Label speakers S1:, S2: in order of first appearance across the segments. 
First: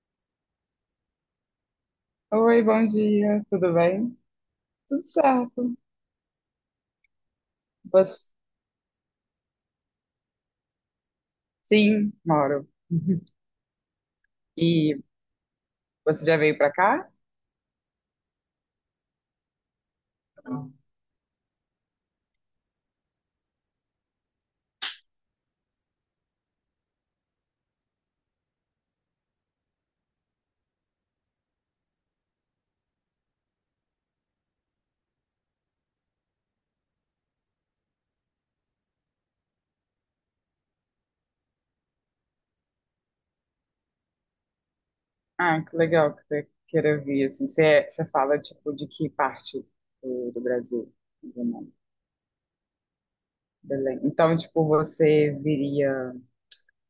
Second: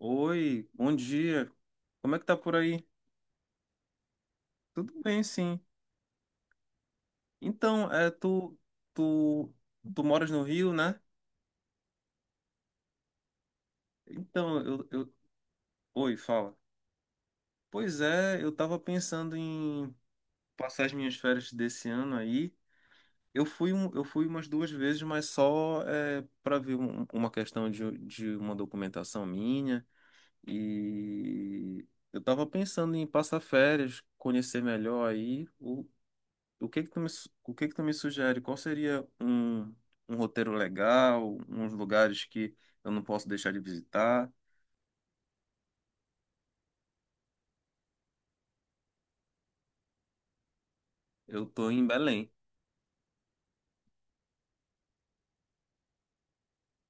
S1: Oi, bom dia. Como é que tá por
S2: Oi,
S1: aí?
S2: bom dia, tudo bem?
S1: Tudo
S2: Tudo
S1: bem, sim.
S2: certo.
S1: Então,
S2: Você...
S1: tu, tu, tu moras no Rio, né?
S2: Sim, moro.
S1: Então, eu,
S2: E
S1: eu... Oi,
S2: você já
S1: fala.
S2: veio pra cá?
S1: Pois é, eu tava pensando em passar as minhas férias desse ano aí. Eu fui, eu fui umas duas vezes, mas só para ver uma questão de uma documentação minha. E eu tava pensando em passar férias, conhecer melhor aí o que que tu me, o que que tu me sugere? Qual seria um, um roteiro legal, uns lugares que eu não posso deixar de visitar?
S2: Ah, que legal que você queira vir, assim. Você fala, tipo, de que parte do Brasil? Do
S1: Eu tô
S2: mundo?
S1: em Belém.
S2: Belém. Então, tipo, você viria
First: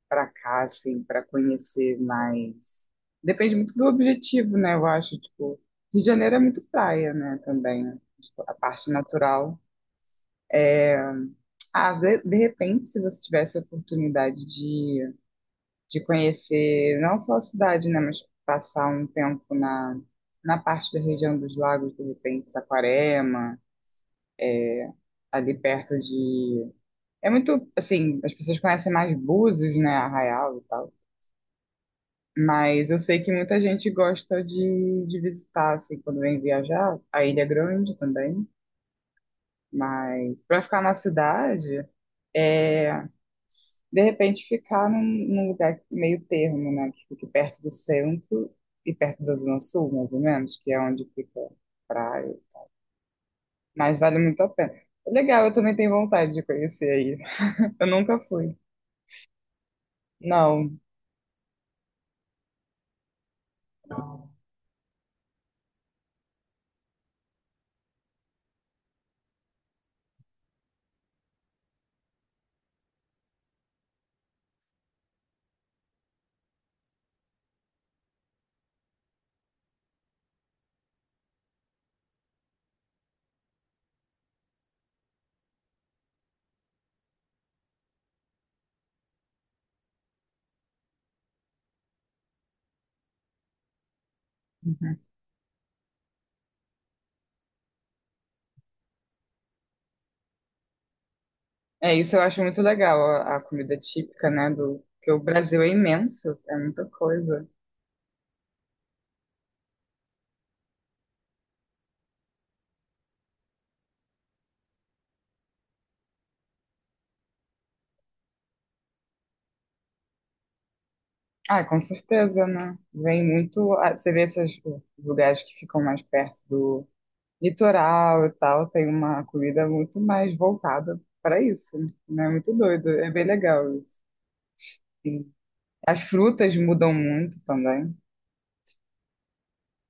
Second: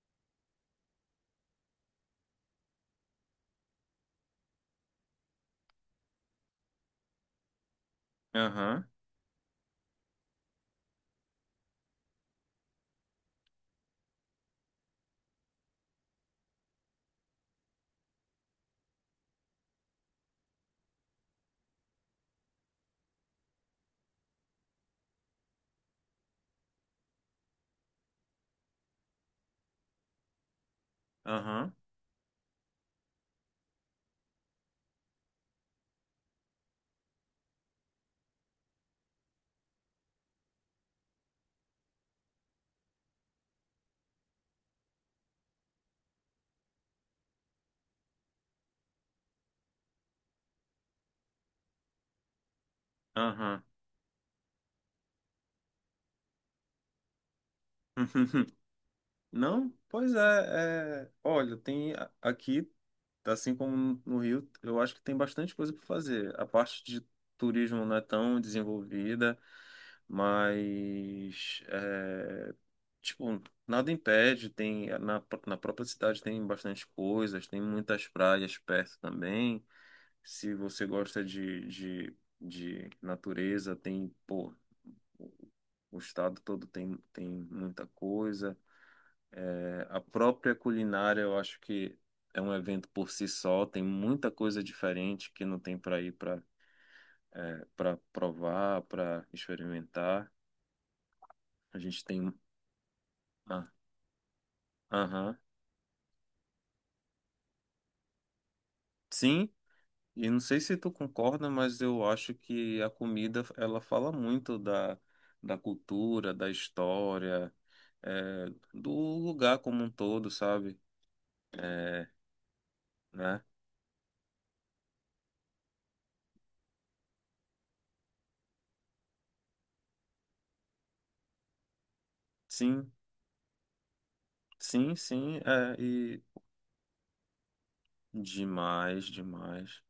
S2: pra cá, assim, pra conhecer mais. Depende muito do objetivo, né? Eu acho, tipo. Rio de Janeiro é muito praia, né, também. Tipo, a
S1: Aham,
S2: parte natural. Ah, de repente, se você tivesse a oportunidade de, conhecer não só a cidade, né, mas passar um tempo na, parte da região dos lagos, de repente, Saquarema, ali perto de. É muito, assim, as pessoas conhecem mais Búzios, né, Arraial e tal.
S1: aham,
S2: Mas eu sei que muita gente gosta de, visitar, assim, quando vem viajar, a Ilha Grande também. Mas para ficar na cidade. é De repente ficar num, lugar meio termo, né? Que fique perto do centro e perto da Zona Sul, mais ou menos, que é onde fica a praia.
S1: aham.
S2: Mas vale muito a pena. Legal, eu também tenho vontade de conhecer aí. Eu nunca fui.
S1: Não? Pois
S2: Não.
S1: é, olha, tem aqui, assim como no Rio, eu acho que tem bastante coisa para fazer. A parte de turismo não é tão desenvolvida, mas Tipo, nada impede, tem na, na própria cidade tem bastante coisas, tem muitas praias perto também. Se você gosta de natureza, tem, pô, o estado todo tem, tem muita coisa. É, a própria culinária, eu acho que é um evento por si só, tem muita coisa
S2: Uhum.
S1: diferente que não tem para ir para para provar, para experimentar. A
S2: É
S1: gente
S2: isso, eu
S1: tem.
S2: acho muito legal a,
S1: Ah,
S2: comida típica, né? Porque o
S1: aham.
S2: Brasil é imenso, é muita coisa.
S1: Sim, e não sei se tu concorda, mas eu acho que a comida ela fala muito da, da cultura, da história, é, do lugar como um todo, sabe?
S2: Ah, com
S1: É,
S2: certeza, né? Vem
S1: né?
S2: muito. Você vê esses lugares que ficam mais perto do litoral e tal, tem uma comida muito mais voltada para isso, né? Muito doido,
S1: Sim,
S2: é bem legal isso.
S1: sim,
S2: E
S1: sim, é,
S2: as
S1: e
S2: frutas mudam muito também.
S1: demais, demais.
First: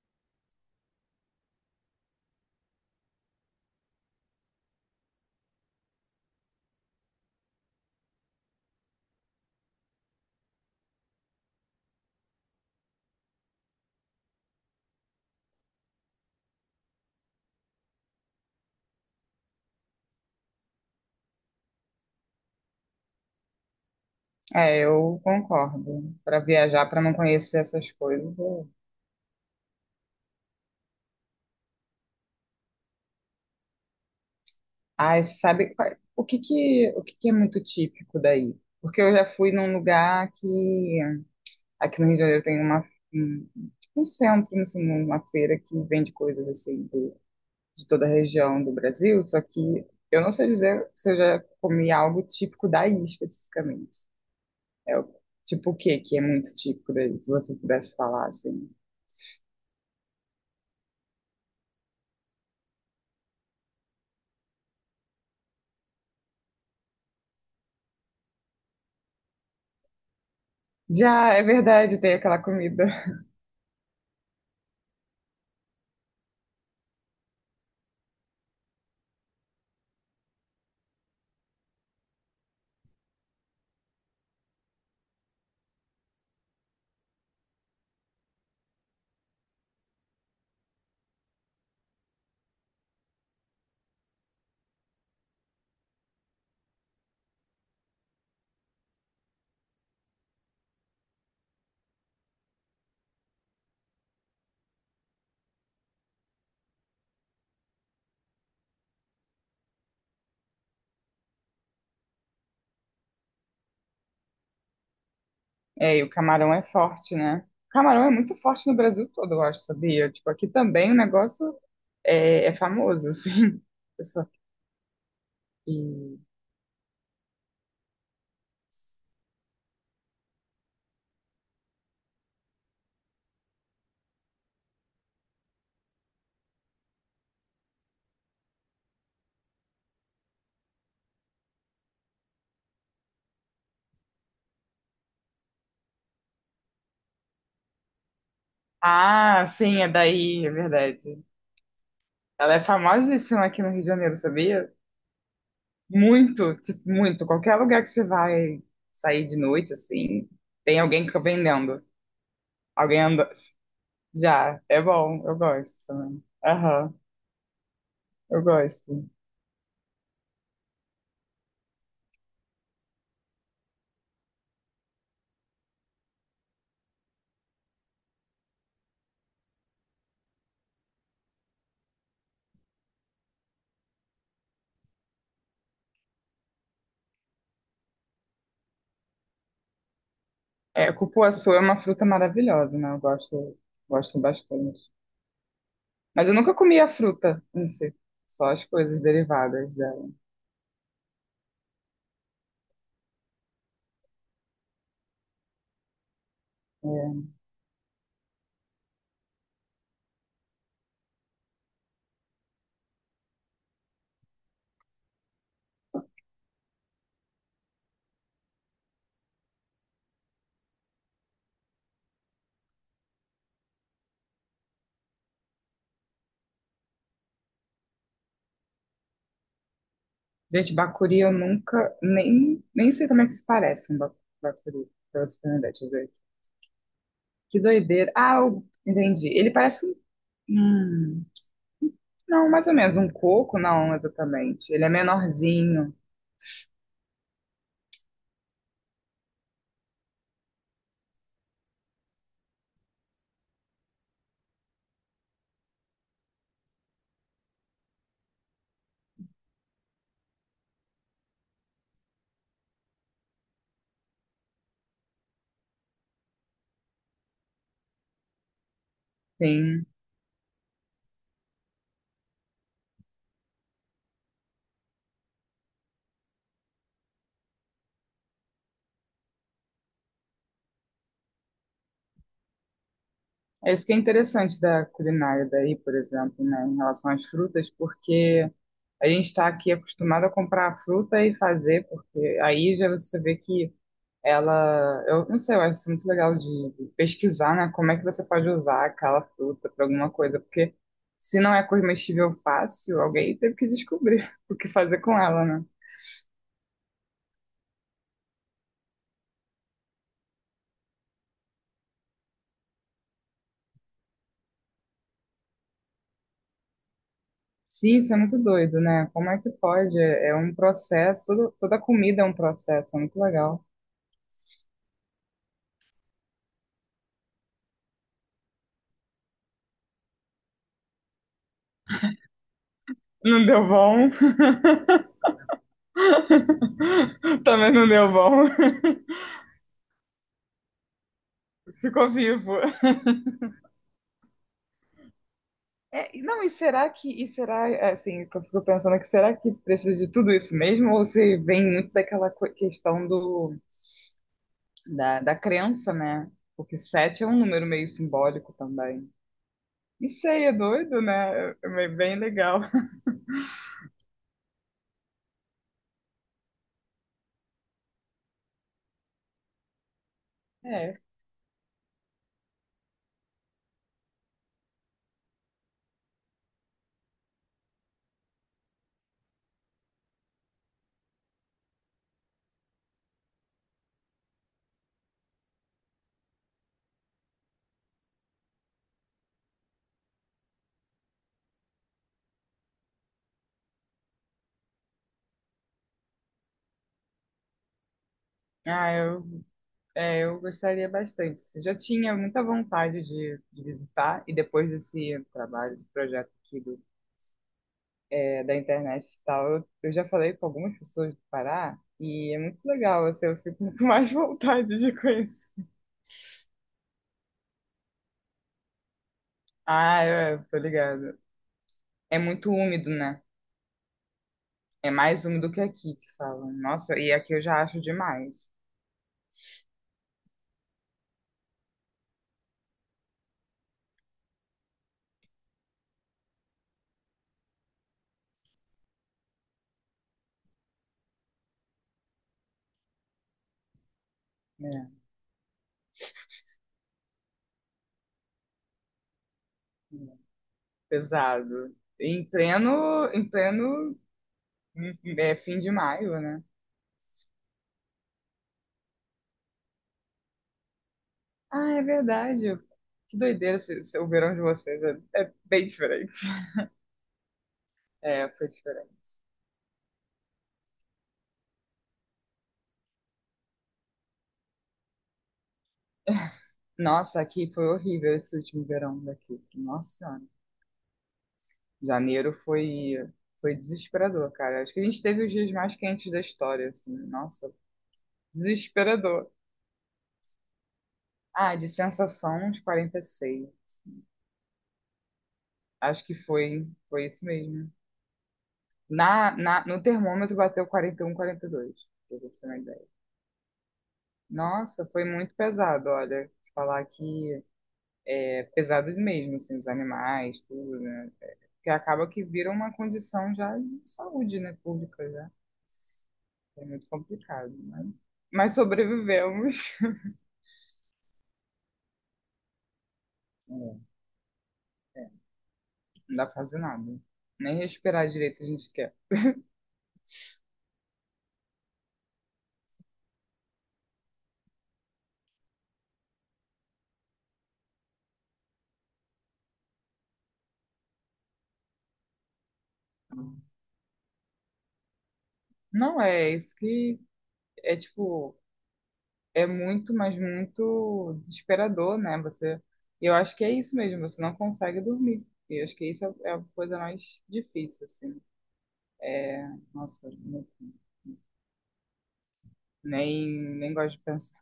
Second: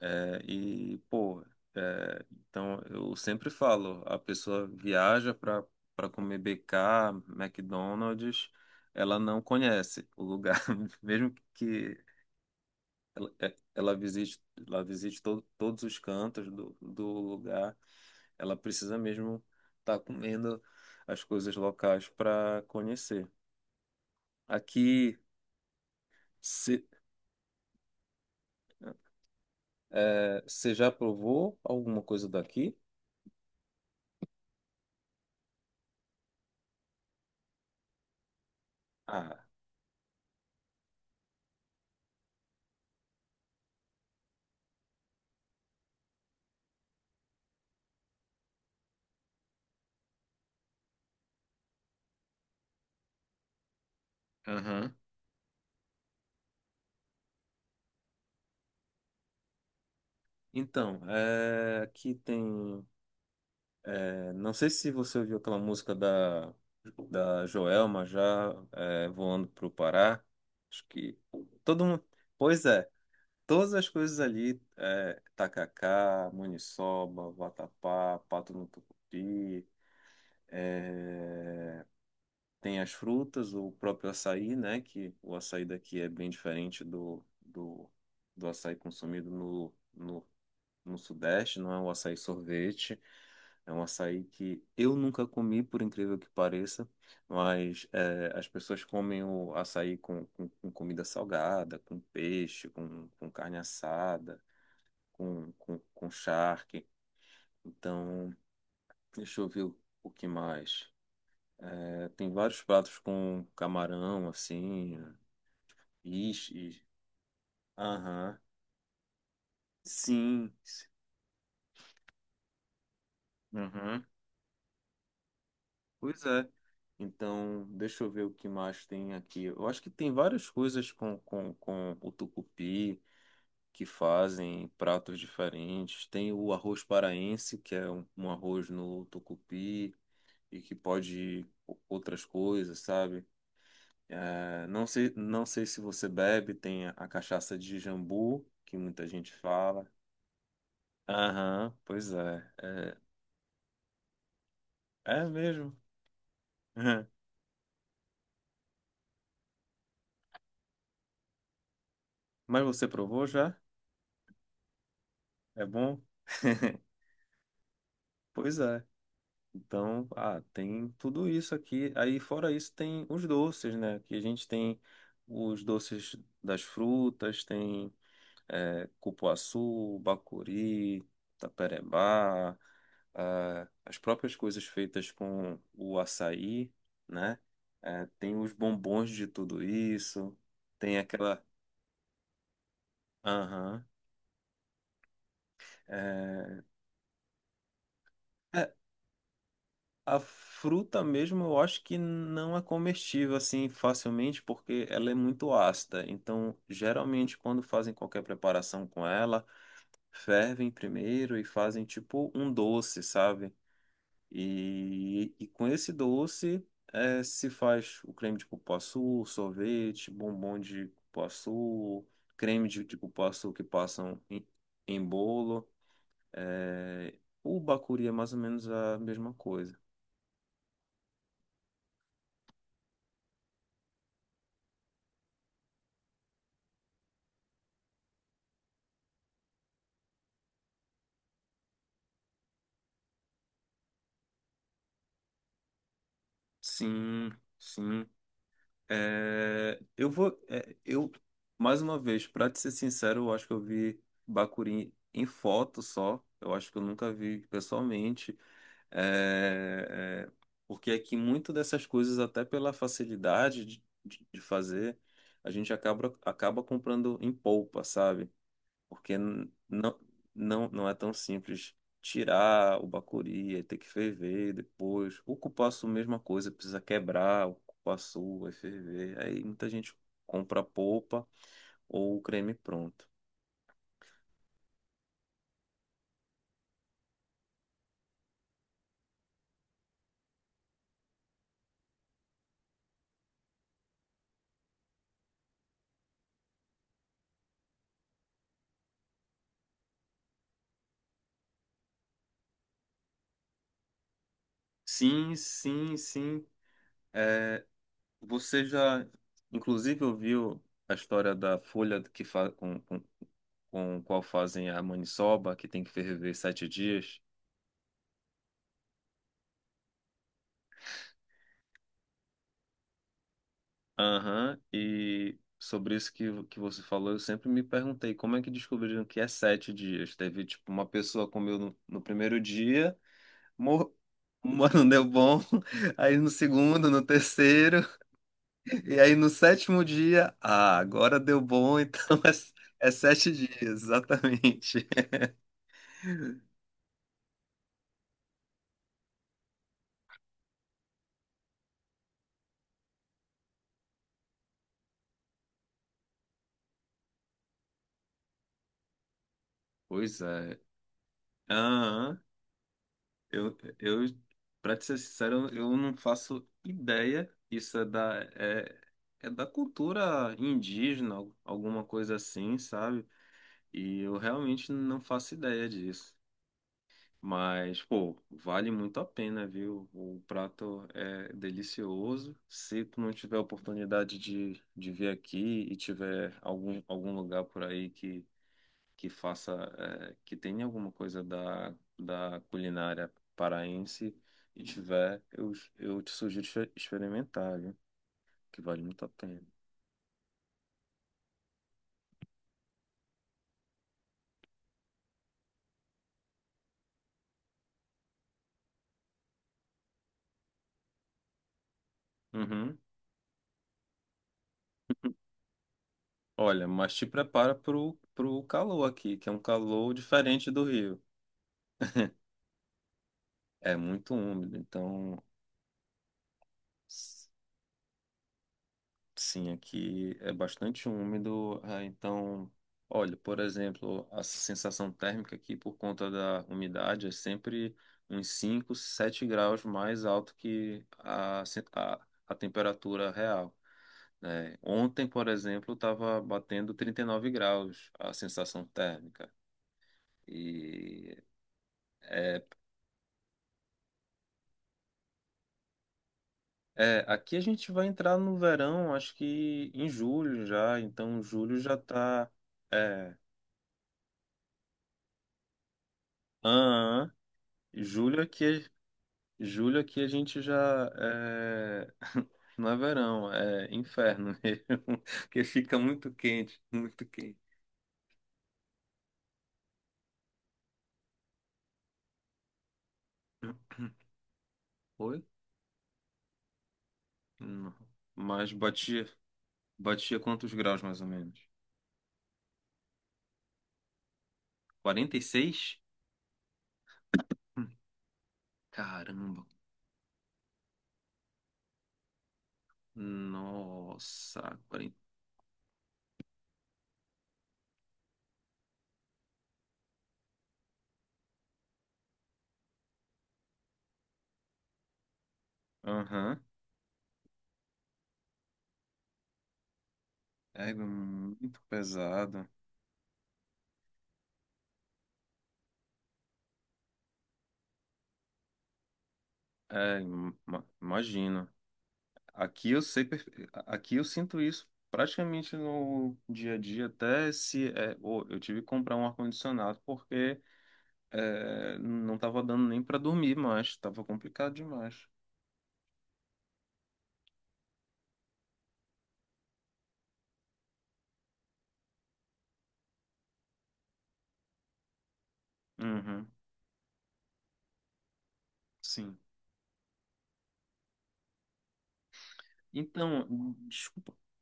S1: É, e, pô, é, então eu sempre falo, a pessoa viaja para comer BK, McDonald's, ela não conhece o lugar, mesmo que ela, ela visite todos os cantos do, do lugar. Ela precisa mesmo estar comendo as coisas locais para conhecer.
S2: É,
S1: Aqui,
S2: eu concordo. Para
S1: se,
S2: viajar, para não conhecer essas coisas.
S1: é, você já provou alguma coisa daqui?
S2: Ah, o que que é muito típico daí? Porque eu já
S1: Ah,
S2: fui num lugar que aqui no Rio de Janeiro tem uma um, tipo um centro, assim, uma feira que vende coisas assim, de toda a região do Brasil, só que eu não sei dizer se eu já comi algo típico daí especificamente.
S1: aham.
S2: É o tipo o quê que é muito típico daí, se você pudesse falar assim.
S1: Então, aqui tem. É, não sei se você ouviu aquela música da, da Joelma já voando pro Pará. Acho que
S2: Já é
S1: todo
S2: verdade,
S1: mundo.
S2: tem aquela
S1: Pois
S2: comida.
S1: é. Todas as coisas ali, é, tacacá, maniçoba, vatapá, pato no tucupi, tem as frutas, o próprio açaí, né? Que o açaí daqui é bem diferente do, do, do açaí consumido no, no, no Sudeste, não é um açaí sorvete, é um açaí que eu nunca comi, por incrível que pareça, mas é, as pessoas comem o açaí com comida salgada, com peixe, com carne assada, com charque. Então, deixa eu ver o que mais. É, tem vários pratos com camarão, assim,
S2: É, e o camarão é
S1: peixe.
S2: forte, né? O camarão é muito
S1: Aham.
S2: forte no Brasil todo, eu acho, sabia? Tipo, aqui
S1: Sim.
S2: também o negócio é famoso, assim.
S1: Aham.
S2: Só que-
S1: Pois é. Então, deixa eu ver o que mais tem aqui. Eu acho que tem várias coisas com o tucupi que fazem pratos diferentes. Tem o arroz paraense, que é um, um arroz no tucupi e que pode outras coisas, sabe? É, não sei, não sei se você bebe, tem a cachaça de jambu, que muita gente
S2: Ah, sim,
S1: fala.
S2: é daí, é verdade.
S1: Aham, pois é.
S2: Ela é
S1: É,
S2: famosíssima aqui no Rio de Janeiro, sabia?
S1: é mesmo.
S2: Muito, tipo, muito. Qualquer lugar que você vai sair de noite, assim, tem alguém que fica vendendo.
S1: Mas você
S2: Alguém
S1: provou
S2: anda.
S1: já?
S2: Já, é bom, eu
S1: É
S2: gosto
S1: bom?
S2: também. Aham, eu
S1: Pois é.
S2: gosto.
S1: Então, ah, tem tudo isso aqui. Aí, fora isso, tem os doces, né? Que a gente tem os doces das frutas, tem cupuaçu, bacuri, taperebá. Ah, as próprias coisas feitas com o açaí, né? Tem os bombons de tudo isso,
S2: É,
S1: tem aquela.
S2: cupuaçu é uma fruta maravilhosa, né? Eu gosto,
S1: Aham.
S2: gosto bastante. Mas eu nunca
S1: Eh,
S2: comi a fruta em si, só as
S1: é,
S2: coisas derivadas dela.
S1: a fruta mesmo eu acho que não é comestível assim facilmente porque ela é muito ácida. Então,
S2: É.
S1: geralmente, quando fazem qualquer preparação com ela, fervem primeiro e fazem tipo um doce, sabe? E com esse doce se faz o creme de cupuaçu, sorvete, bombom de cupuaçu, creme de cupuaçu que passam em, em bolo. É, o bacuri é mais ou menos a mesma coisa.
S2: Gente, bacuri eu nunca, nem sei como é que se parece um bacuri, pra você ter uma ideia, deixa eu ver aqui. Que doideira. Ah, eu entendi. Ele parece um. hum, Não, mais ou menos. Um coco, não, exatamente. Ele é menorzinho,
S1: Sim, sim. É, eu vou. É, eu, Mais uma vez, para te ser sincero, eu acho que eu vi bacuri em foto só. Eu acho que eu nunca vi pessoalmente. É, é, porque aqui muito dessas coisas, até pela facilidade de fazer, a gente acaba, acaba comprando em polpa, sabe? Porque
S2: sim.
S1: não, não, não é tão simples tirar o bacuri, aí ter que ferver depois. O cupuaçu, mesma coisa, precisa quebrar o cupuaçu, vai ferver. Aí muita gente compra a polpa ou o creme pronto.
S2: É isso que é interessante da culinária daí, por exemplo, né, em relação às frutas, porque a gente está aqui acostumado a comprar a fruta e fazer, porque aí já você vê que ela. Eu não sei, eu acho isso muito legal de pesquisar, né, como é que você pode usar aquela fruta para alguma coisa, porque se não é comestível fácil, alguém teve que descobrir o que fazer com
S1: Sim,
S2: ela, né?
S1: sim, sim. é, Você já, inclusive, ouviu a história da folha que fa com, com qual fazem a maniçoba, que tem que ferver 7 dias?
S2: Sim, isso é muito doido, né? Como é que pode? É um processo, toda comida é um processo, é muito legal.
S1: Aham, e sobre isso que você falou, eu sempre me perguntei como é que descobriram que é 7 dias? Teve, tipo, uma pessoa comeu no, no primeiro dia,
S2: Não deu
S1: mor...
S2: bom.
S1: Mano, não deu bom. Aí no segundo, no
S2: Também
S1: terceiro,
S2: não deu bom.
S1: e aí no sétimo dia, ah, agora deu bom,
S2: Ficou
S1: então
S2: vivo.
S1: é 7 dias, exatamente.
S2: É, e não, e será, assim, que eu fico pensando que será que precisa de tudo isso mesmo? Ou se vem muito daquela questão da crença, né? Porque sete é um número meio simbólico também. Não
S1: Pois
S2: sei, é
S1: é.
S2: doido, né? É bem
S1: Aham,
S2: legal.
S1: eu, eu, pra te ser sincero, eu não faço ideia. Isso é da, é da cultura
S2: É.
S1: indígena, alguma coisa assim, sabe? E eu realmente não faço ideia disso. Mas, pô, vale muito a pena, viu? O prato é delicioso. Se tu não tiver a oportunidade de vir aqui e tiver algum, algum lugar por aí que faça, que tenha alguma coisa da, da culinária paraense e tiver, eu te sugiro experimentar, viu? Que vale
S2: Ah,
S1: muito a
S2: eu
S1: pena.
S2: É, eu gostaria bastante. Eu já tinha muita vontade de, visitar, e depois desse trabalho, desse projeto aqui da internet e tal, eu já falei com algumas pessoas do Pará, e é muito
S1: Uhum.
S2: legal, assim, eu fico com mais vontade de conhecer.
S1: Olha, mas te prepara pro, pro calor aqui, que é um calor
S2: Ah, eu
S1: diferente
S2: tô
S1: do Rio.
S2: ligado. É muito úmido, né?
S1: É muito úmido,
S2: É
S1: então
S2: mais úmido que aqui, que falam. Nossa, e aqui eu já acho demais.
S1: sim, aqui é bastante úmido, ah, então, olha, por exemplo, a sensação térmica aqui por conta da umidade é sempre uns 5 7 graus mais alto que a temperatura real, né?
S2: É,
S1: Ontem, por exemplo, estava batendo 39 graus a sensação térmica.
S2: é.
S1: E
S2: Pesado. Em
S1: é,
S2: pleno, em pleno, fim de maio, né?
S1: é, aqui a gente vai entrar no verão, acho que em julho já, então julho
S2: Ah,
S1: já
S2: é
S1: está.
S2: verdade. Que doideira o verão de vocês. É, é bem diferente.
S1: Julho
S2: É, foi
S1: aqui,
S2: diferente.
S1: julho aqui a gente já é... não é verão, é inferno mesmo, porque fica muito quente, muito
S2: Nossa,
S1: quente.
S2: aqui foi horrível esse último verão daqui. Nossa Senhora. Janeiro foi desesperador, cara. Acho que a gente
S1: Foi?
S2: teve os dias mais quentes da história, assim. Nossa,
S1: Não. Mas batia,
S2: desesperador.
S1: batia quantos graus mais ou menos?
S2: Ah, de sensação uns 46.
S1: 46?
S2: Acho que foi isso
S1: Hum,
S2: mesmo. Na,
S1: Caramba.
S2: na, no termômetro bateu um, 41, 42, pra você ter uma ideia.
S1: Nossa,
S2: Nossa,
S1: quarenta.
S2: foi muito pesado, olha. Falar que pesadas mesmo, assim, os animais, tudo, né? Que acaba que vira uma condição já de saúde, né, pública já.
S1: Aham.
S2: É muito complicado, mas sobrevivemos.
S1: É muito pesado.
S2: É, não dá pra fazer nada. Nem respirar direito a gente quer.
S1: É, imagino. Aqui eu sei, aqui eu sinto isso praticamente no dia a dia, até se eu tive que comprar um ar-condicionado porque não estava dando nem para dormir mais, estava complicado demais.
S2: Não, é isso que é tipo, é muito, mas muito desesperador, né? Eu acho que é isso mesmo, você não consegue dormir. E eu acho que isso é
S1: Uhum,
S2: é a coisa mais difícil, assim.
S1: sim.
S2: É, nossa,
S1: Então,
S2: nem, nem gosto de
S1: desculpa
S2: pensar.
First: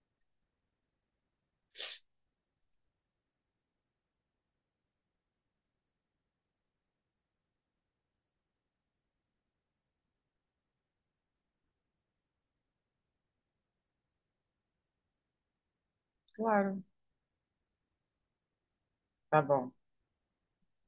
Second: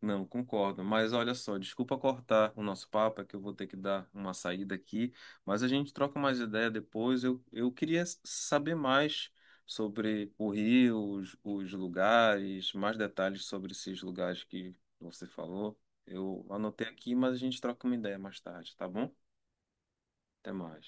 S1: não, concordo. Mas olha só, desculpa cortar o nosso papo, é que eu vou ter que dar uma saída aqui, mas a gente troca mais ideia depois. Eu queria saber mais sobre o Rio, os lugares, mais detalhes sobre esses lugares que você falou. Eu
S2: Claro,
S1: anotei aqui, mas a gente troca uma ideia mais tarde, tá bom?
S2: tá bom.
S1: Até mais.